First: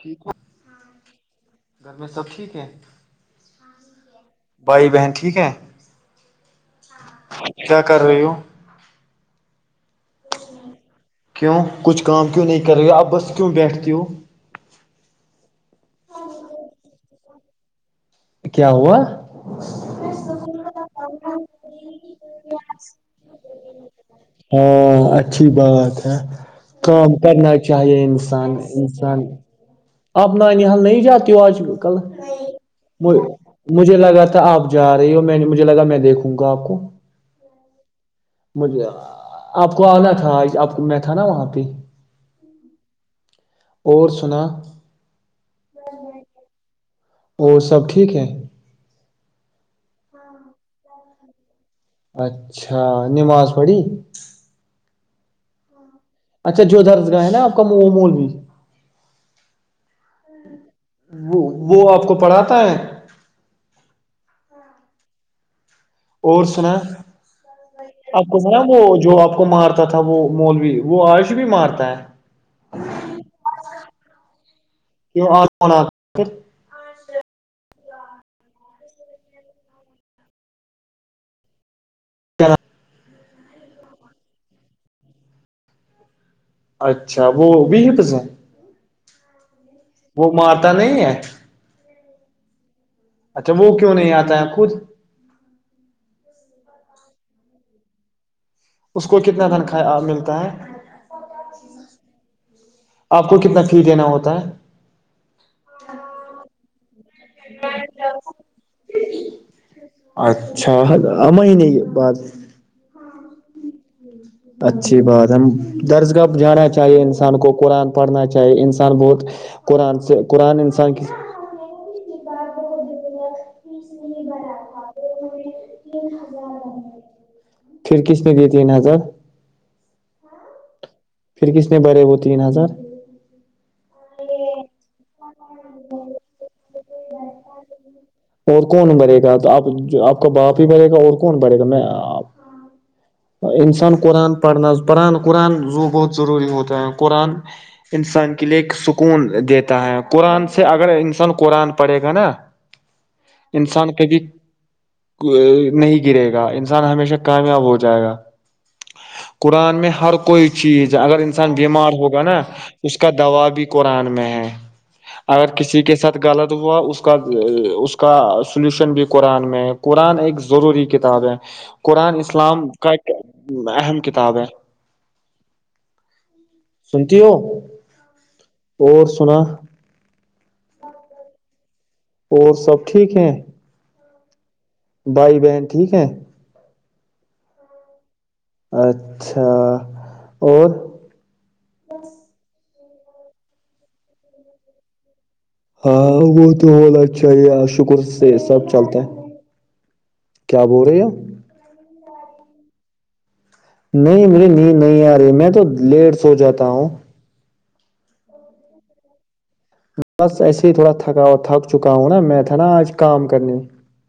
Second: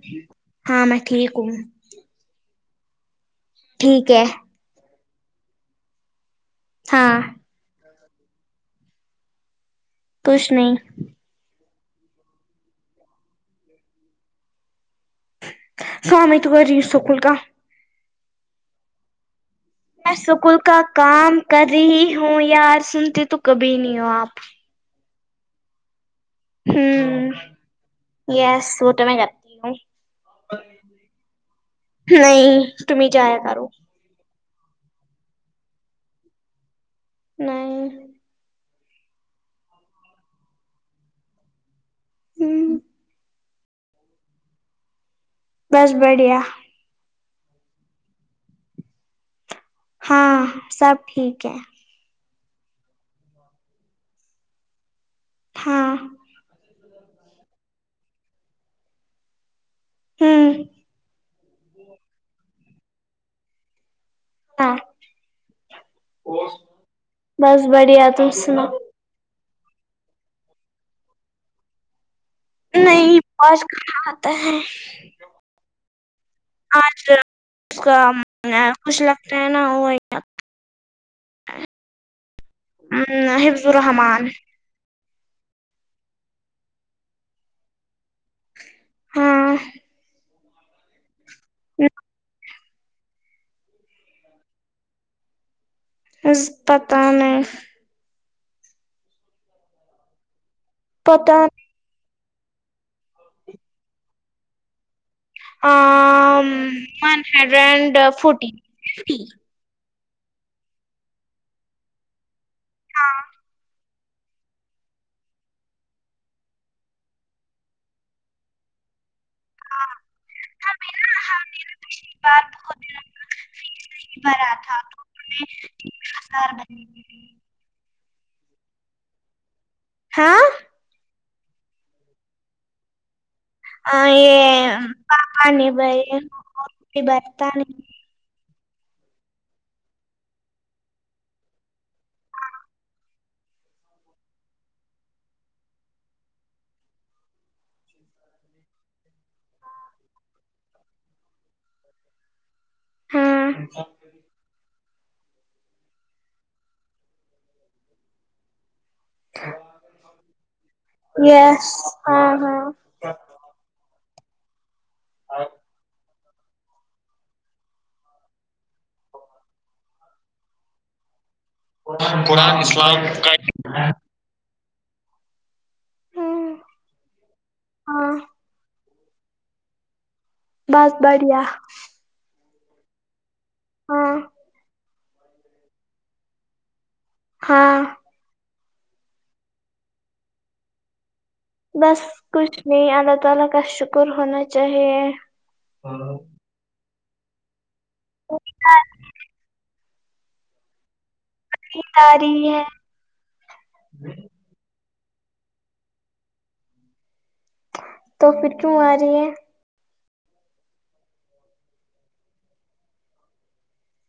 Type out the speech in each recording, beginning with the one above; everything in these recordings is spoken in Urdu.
ٹھیک ہے ہاں میں ٹھیک ہوں گھر میں سب ٹھیک ہیں ٹھیک ہے بھائی بہن ٹھیک ہے ہاں کیا کر رہی ہو کچھ نہیں کیوں کچھ کام کیوں نہیں کر رہی اب بس کیوں بیٹھتی ہووں سوامی تو کری سکول کا کیا ہوا میں سکول کا کام کر رہی ہوں یار سنتی تو کبھی نہیں ہو آپ ہاں اچھی بات ہے کام ہوں کرنا چاہیے انسان یس وہ تو میں انسان کرتی ہوں آپ نانی حل نہیں جاتی ہو آج کل نہیں تم ہی جایا کرو مجھے لگا تھا آپ جا رہی ہو میں مجھے لگا میں دیکھوں گا آپ کو نہیں مجھے آپ کو آنا تھا آپ کو میں تھا نا وہاں پہ ہ اور سنا بس بڑھیا اور سب ٹھیک ہے ہاں سب ٹھیک ہے اچھا نماز پڑھی تھااں اچھا جو دھرس گاہ ہے نا آپ کا وہ مول بھی ہوں وہ وہ آپ کو پڑھاتا ہے ہاں اور سنا بس بڑھیا آپ تم کو سنا وہ جو آپ کو مارتا تھا وہ مولوی وہ آرش بھی مارتا ہے نہیں پج کا آتا ہے کی آ آج اس کا خوش لگتا ہے نا وہ چلو ہ حفظ الرحمان اچھا وہ بھی ہے پسین ہاں وہ مارتا نہیں ہے [unintelligible] اچھا وہ کیوں نہیں آتا ہے خود پتہ میں اس کو کتنا دن ملتا ہے پتہ آپ کو کتنا فی دینا ہوتا ہے ون ہنڈریڈ اینڈ فٹی ف اچھا مہینے کے بعد [unintelligible] اچھی بات ہم درسگاہ جانا چاہیے انسان کو قرآن پڑھنا چاہیے انسان بہت قرآن سے قرآن انسان کی ہاں بھی شکار تو ہو جتے ہیں فیس نہیں بھرا تھا وہ ہم تین ہزار بھرنے میں، پھر کس نے دیے تین ہزار ہاں پھر کس نے بھرے وہ تین ہزار ا یہ بپی بائی اور کون برے گا تو آپ آپ کا باپ ہی بڑے گا اور کون بڑے گا میں انسان قرآن پڑھنا پڑان قرآن زو بہت ضروری ہوتا ہے قرآن انسان کے لیے ایک سکون دیتا ہے قرآن سے اگر انسان قرآن پڑھےا گ نا ہاں انسان کبھی نہیں گرے گا انسان ہمیشہ کامیاب ہو جائے گا قرآن میں ہر کوئی چیز اگر انسان یس بیمار ہوگا ہاں نا اس کا دوا بھی قرآن میں ہے اگر کسی کے ساتھ غلط ہوا اس اس اس کا سولوشن بھی قرآن میں ہے قرآن ایک ضروری کتاب ہے قرآن اسلام کا ایک اہم کتاب ہے ہاں سنتی ہو ہاں اور سنا بس بڑھیا اور سب ٹھیک ہیں ہاں بھائی بہن ٹھیک ہے ہاں اچھا اور بس کچھ نہیں اللہ تعالی کا شکر ہونا چاہیے ہاں وہ تو ب اچھا ہی شکر سے سب چلتا ہے کیا بول رہی ہے آ رہی ہے نہیں میری نیند نہیں آ رہی میں تو لیٹ سو جاتا ہوں تو پھر کیوں آ رہی ہے بس ایسے ہی تھوڑا تھکا تھک چکا ہوں نا میں تھا نا آج کام کرنے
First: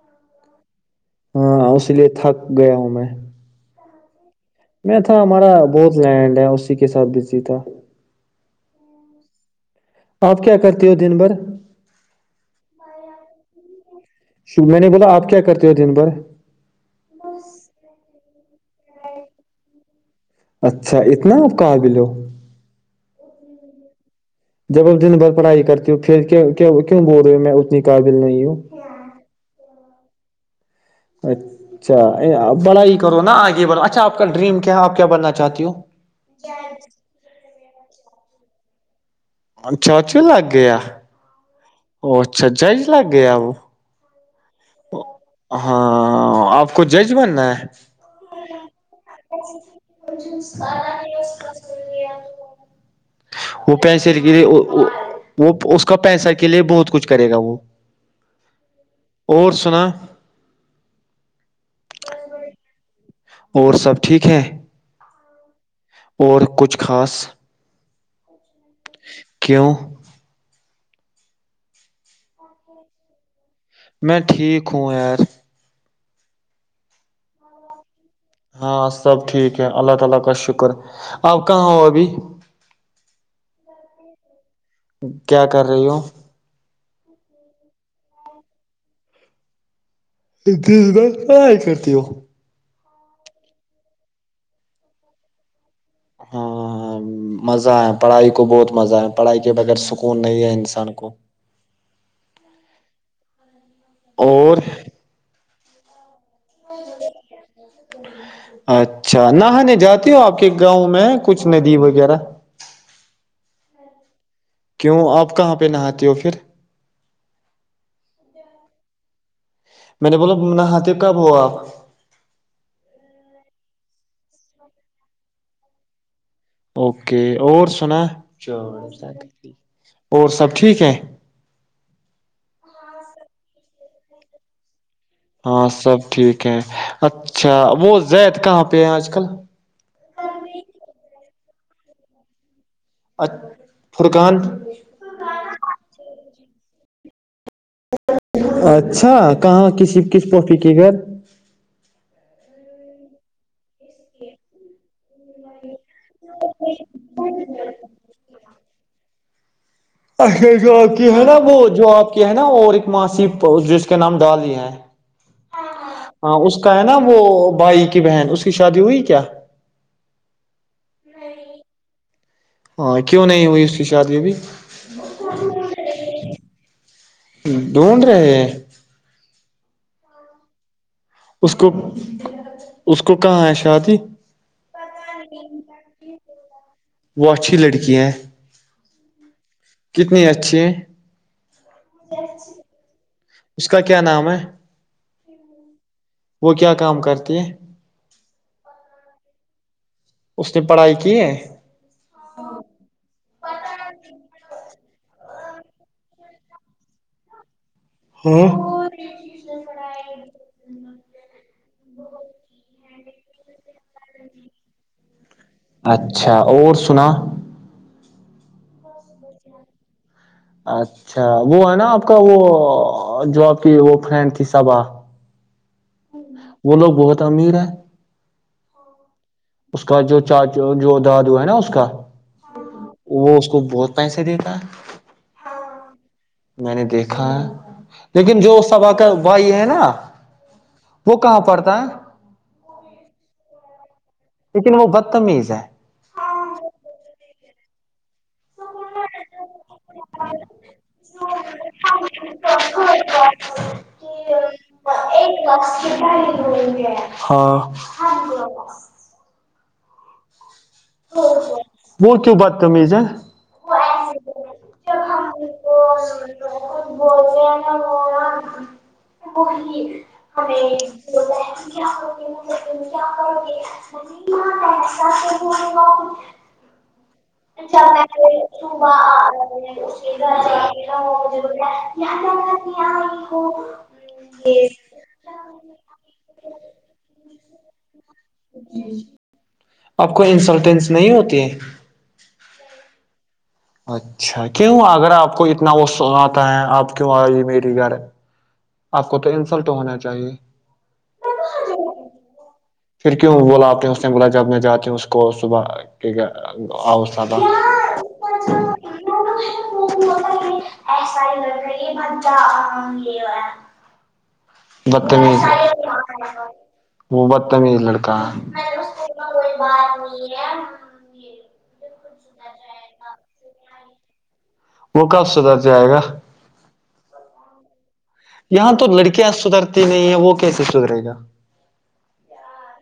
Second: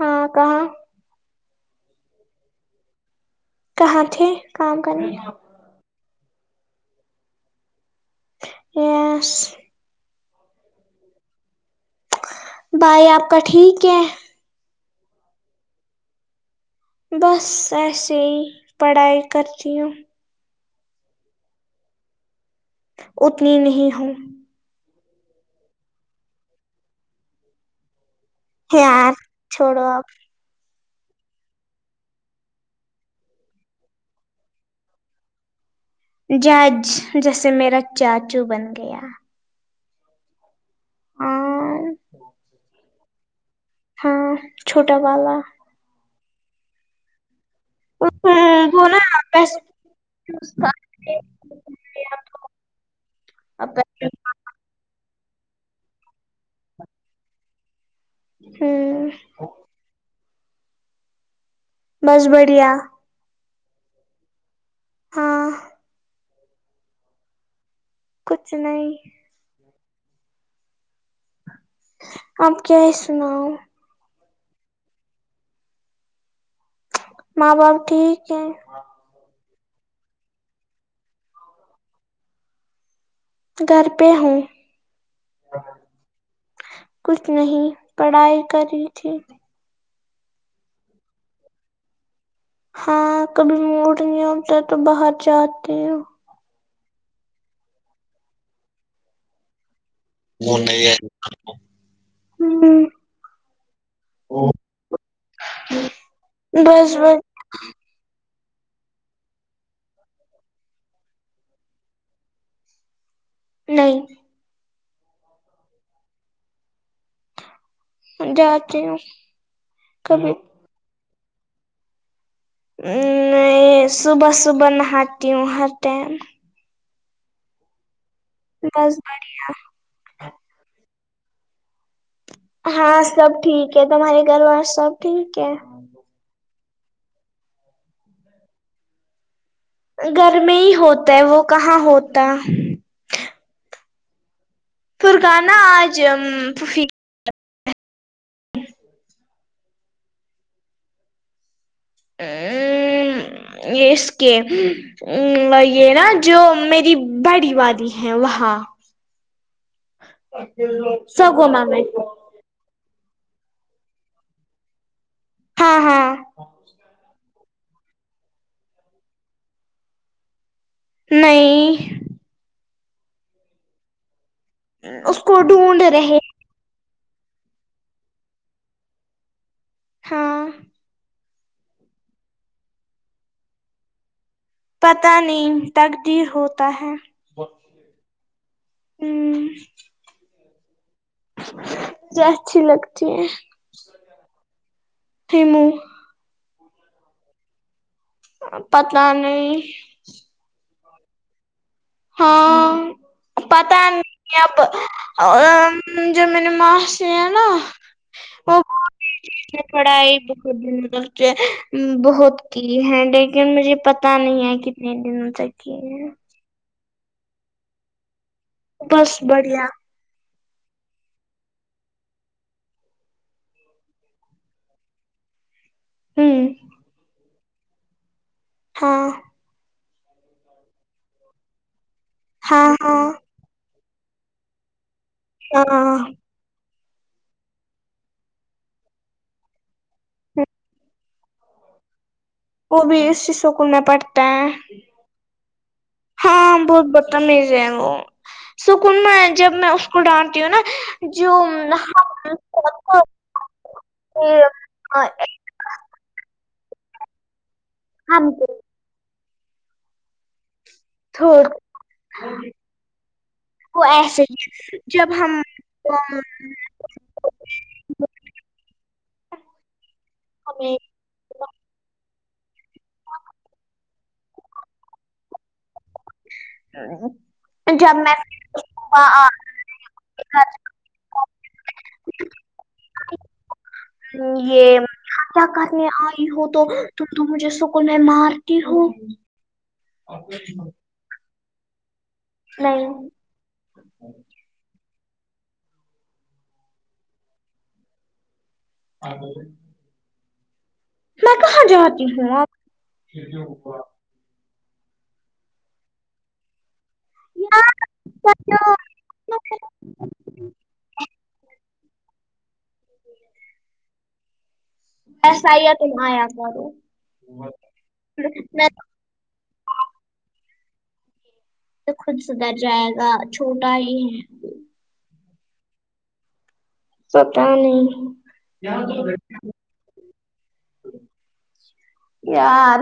ہاں کہاں ہاں اس لیے تھک گیا ہوں میں کہاں تھے کام میں کرنے تھا ہمارا بہت لینڈ ہے اسی کے ساتھ بزی تھا ہوں آپ کیا کرتے ہو دن بھر بھائی آپ کا ٹھیک ہے میں نے بولا آپ کیا کرتے ہو دن بھر بس ایسے ہی پڑھائی کرتی ہوں اچھا اتنا آپ کاار بل ہو اتنی نہیں ہوں جب وہ دن بھر پڑھائی کرتی ہو پھر کیوں بول رہے ہو میں اتنی قابل نہیں ہوں پار چھوڑو آپ اچھا بڑا ہی کرو نا آگے بڑھو اچھا آپ کا ڈریم کیا ہے آپ کیا بننا چاہتی ہو جج جیسے میرا چاچو بن گیا اچ چاچ بھی لگ گیا ہاں وہھاچاج لگ گیا وہ ہاں چھوٹا والا ہاں آپ کو جج بننا ہے وہ نا پیسے ہوں [unintelligible] اپ وہ پیسے وہ اس کا پیسہ کے لیے بہت کچھ کرے گا وہ ہاں اور سن بسبڑیا اور سب ٹھیک ہیں ہاں اور کچھ خاص کچھ نہیں کیونہ آپ کیا ہے سناؤ میں ٹھیک ہوں یار ماں باپ ٹھیک ہے ہاں سب ٹھیک ہے اللہ تعالی کا شکر آپ کہاں ہو ابھی گھر پہ ہوں کیا کر رہی ہو کچھ نہیں پڑھائی کری تھی بس کرتی ہو ہاں کبھی موڈ نہیں ہوتا تو باہر جاتے ہیں ہاں ہاں مزہ ہے پڑھائی کو بہت مزہ ہے پڑھائی کے بغیر س اور م دس بس ہ اچھا نہانے جاتی ہو آپ کے گاؤں میں کچھ ندی وغیرہ نہیں کیوں آپ کہاں پہ نہاتے ہو پھر جاتی ہوں میں نے کبھی بولا نہ ہاتے کب ہو آپ ا صبح صبح نہاتی ہوں ہر ٹائم اوکے اور سنا بس اور سب ٹھیک ہے ہاں سب ٹھیک ہے تمہارے گھر وال سب ٹھیک ہے ہاں سب ٹھیک ہے اچھا وہ زائید کہاں پہ ہے آج کل گھر میں ہی ہوتا ہے وہ کہاں ہوتا پھر ا فرقان فرگانا آج اچھا کہاں کسی کس پاپی کے گھر ا اس کے یہ نا [unintelligible] جو میری بڑی وادی ہے وہاں [unintelligible] اچا جو آپ کی ہے نا وہ سگوما میں جو آپ کی ہے نا اور ایک معاسیی جس کے نام ڈالی ہیں [unintelligible] ہاں اس کا ہے نا وہ بھائی کی بہن اس کی شادی ہوئی کیا [unintelligible] نہیں [unintelligible] ہاں کیوں نہیں ہوئی اس کی شادی بھیھی اس کو ڈھونڈ رہے ڈھونڈ رہے [unintelligible] ہاں اس کو اس کو کہاں ہے شادی پتہ نہیں تقدیر ہوتا ہے وہ اچھی لڑکی ہیں ہوں مجھے کتنی اچھی ہیں اچھی لگتی ہے اس کا کیا نام ہے [unintelligible] تھمو [unintelligible] وہ کیا کام کرتی ہے [unintelligible] پتلا نہیں [unintelligible] اس نے پڑھائی کی ہے ہ [unintelligible] ہاں پتا نہیں اب ا جو م نے ماں سے ہیں نا ہاں وہ ب [unintelligible] [inaudible] پڑھائی بہت دن تک بہت کی ہے لیکن مجھے پتا نہیں ہے کہ [unintelligible] نہیںین دن سے [unintelligible] اچھا اور سنا [unintelligible] بس بڑھیا اچھا وہ ہے نا آپ کا وہ جو آپ کی وہ فرینڈ کی سبا [unintelligible] ہوں وہ لوگ بہت امیر ہے ہاں اس کا جو چاچا جو دادو ہے نا اس کا ہاں ہاں وہ اس کو بہت پینس د کا ہاں [unintelligible] میں نے دیکھا ہے لیکن جو سبا کا بھائی ہے نا [unintelligible] وہ کہاں پڑتا ہے وہ بھی ایی سکون نپٹ [unintelligible] لیکن وہ بدتمیز ہے ہاں بہت بدتمیز ہے وہ سکون میں جب میں کو ڈانتی ہوں نا جو ہاں [unintelligible] ہاں [unintelligible] ہاں جی تھ وہ کیوں بات ت سےے [unintelligible] وہ ایسے ہیں جب ہم [unintelligible] بول نا وہ کو ہم [unintelligible] ہمیں ب کیا کرو گے م کیا کرو گے [unintelligible] [unintelligible] اچھا میں صبح آ گھر رہا [unintelligible] [unintelligible] یہ کیا کرنے آئی ہو تو تو مجھے سک میں مار [unintelligible] کہ ہوو [unintelligible] آپ کو انسلٹینس نہیں ہوتی ہے [unintelligible] نہیں اچھا کیوں اگر آپ کو اتنا وہ س آتا ہے آپ کیوں آئی میری گھر آپ کو تو انسلٹ ہونا چاہیے میں کہاں جاتی ہوں آپ پھر کیوں بلاپتے ہیں اس نے بولا جب میں جاتی ہوں اس کو صبح ٹھیک ہے اوسطا یار ایسا ہی کرتا یہ مہام یہ ہو بتمیز ایسا ہی ہے تم آیا کرو وہ بد تمیز لڑکا میں تو خود سدھر جائے گا چھوٹا ہی ہے وہ کب سدھر جائے گا ستا نہیں یہاں تو لڑکیاں سدھرتی نہیں ہے وہ کیسے سدھرے گا یار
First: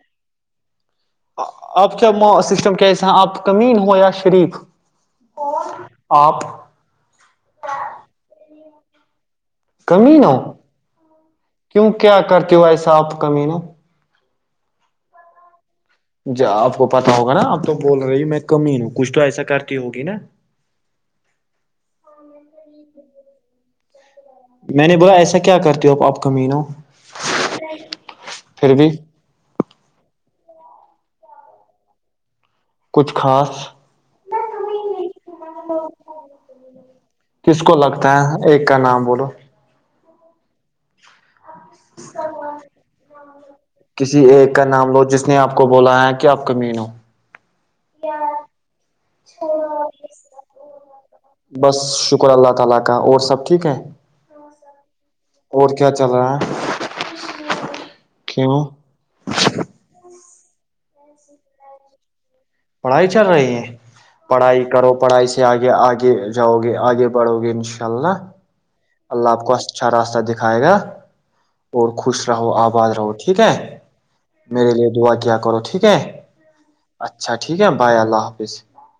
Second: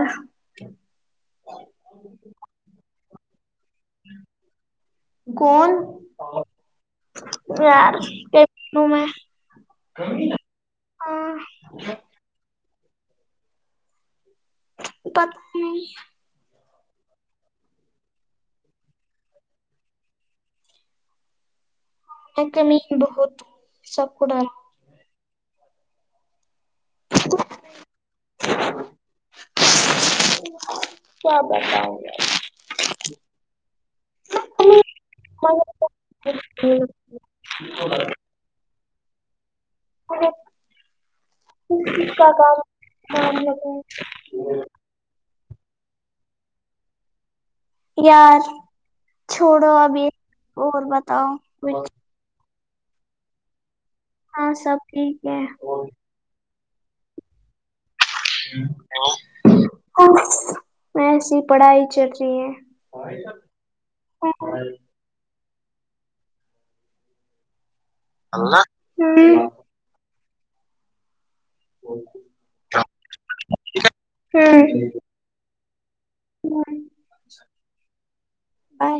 آپ کا سسٹم کیا ایس آپ کا مین ہو یا شریف کون آپ یار کی ن میں کمینو ہاں، کیوں کیا کرتے ہو ایسا آپ کمینو پتا نہیں جان آپ کو پتا ہوگا نا آپ تو بول رہی میں کمین ہوں کچھ تو ایسا کرتی ہوگی نا میں کمینی بہت ہوں سب کو ڈراتی میں نے بولا ایسا کیا کرتی ہو آپ کمین ہو پھر بھی کیا بتاؤں یار کچھ خاص کس کو لگتا [unintelligible] ہے ایک کا نام بولو [unintelligible] کا کام مان لگے کسی ایک کا نام لو جس نے آپ کو بولا ہے کہ آپ کمین ہو یار چھوڑو ابھی اور بتاؤ بس شکر اللہ تعالی کا اور سب ٹھیک ہے ہاں سب ٹھیک ہے اور کیا چل رہا ہے کچھ نہیں بس ایسی پڑھائی چل رہی ہے پڑھائی چل رہی ہے پڑھائی کرو پڑھائی سے آگے آگے جاؤ گے آگے بڑھو گے انشاء اللہ ان شاء اللہ اللہ آپ کو اچھا راستہ دکھائے گا اور خوش رہو آباد رہو ٹھیک ہے ہ میرے لیے دعا کیا کرو ٹھیک ہے ہ اچھا ٹھیک ہے بائے اللہ حافظ بائے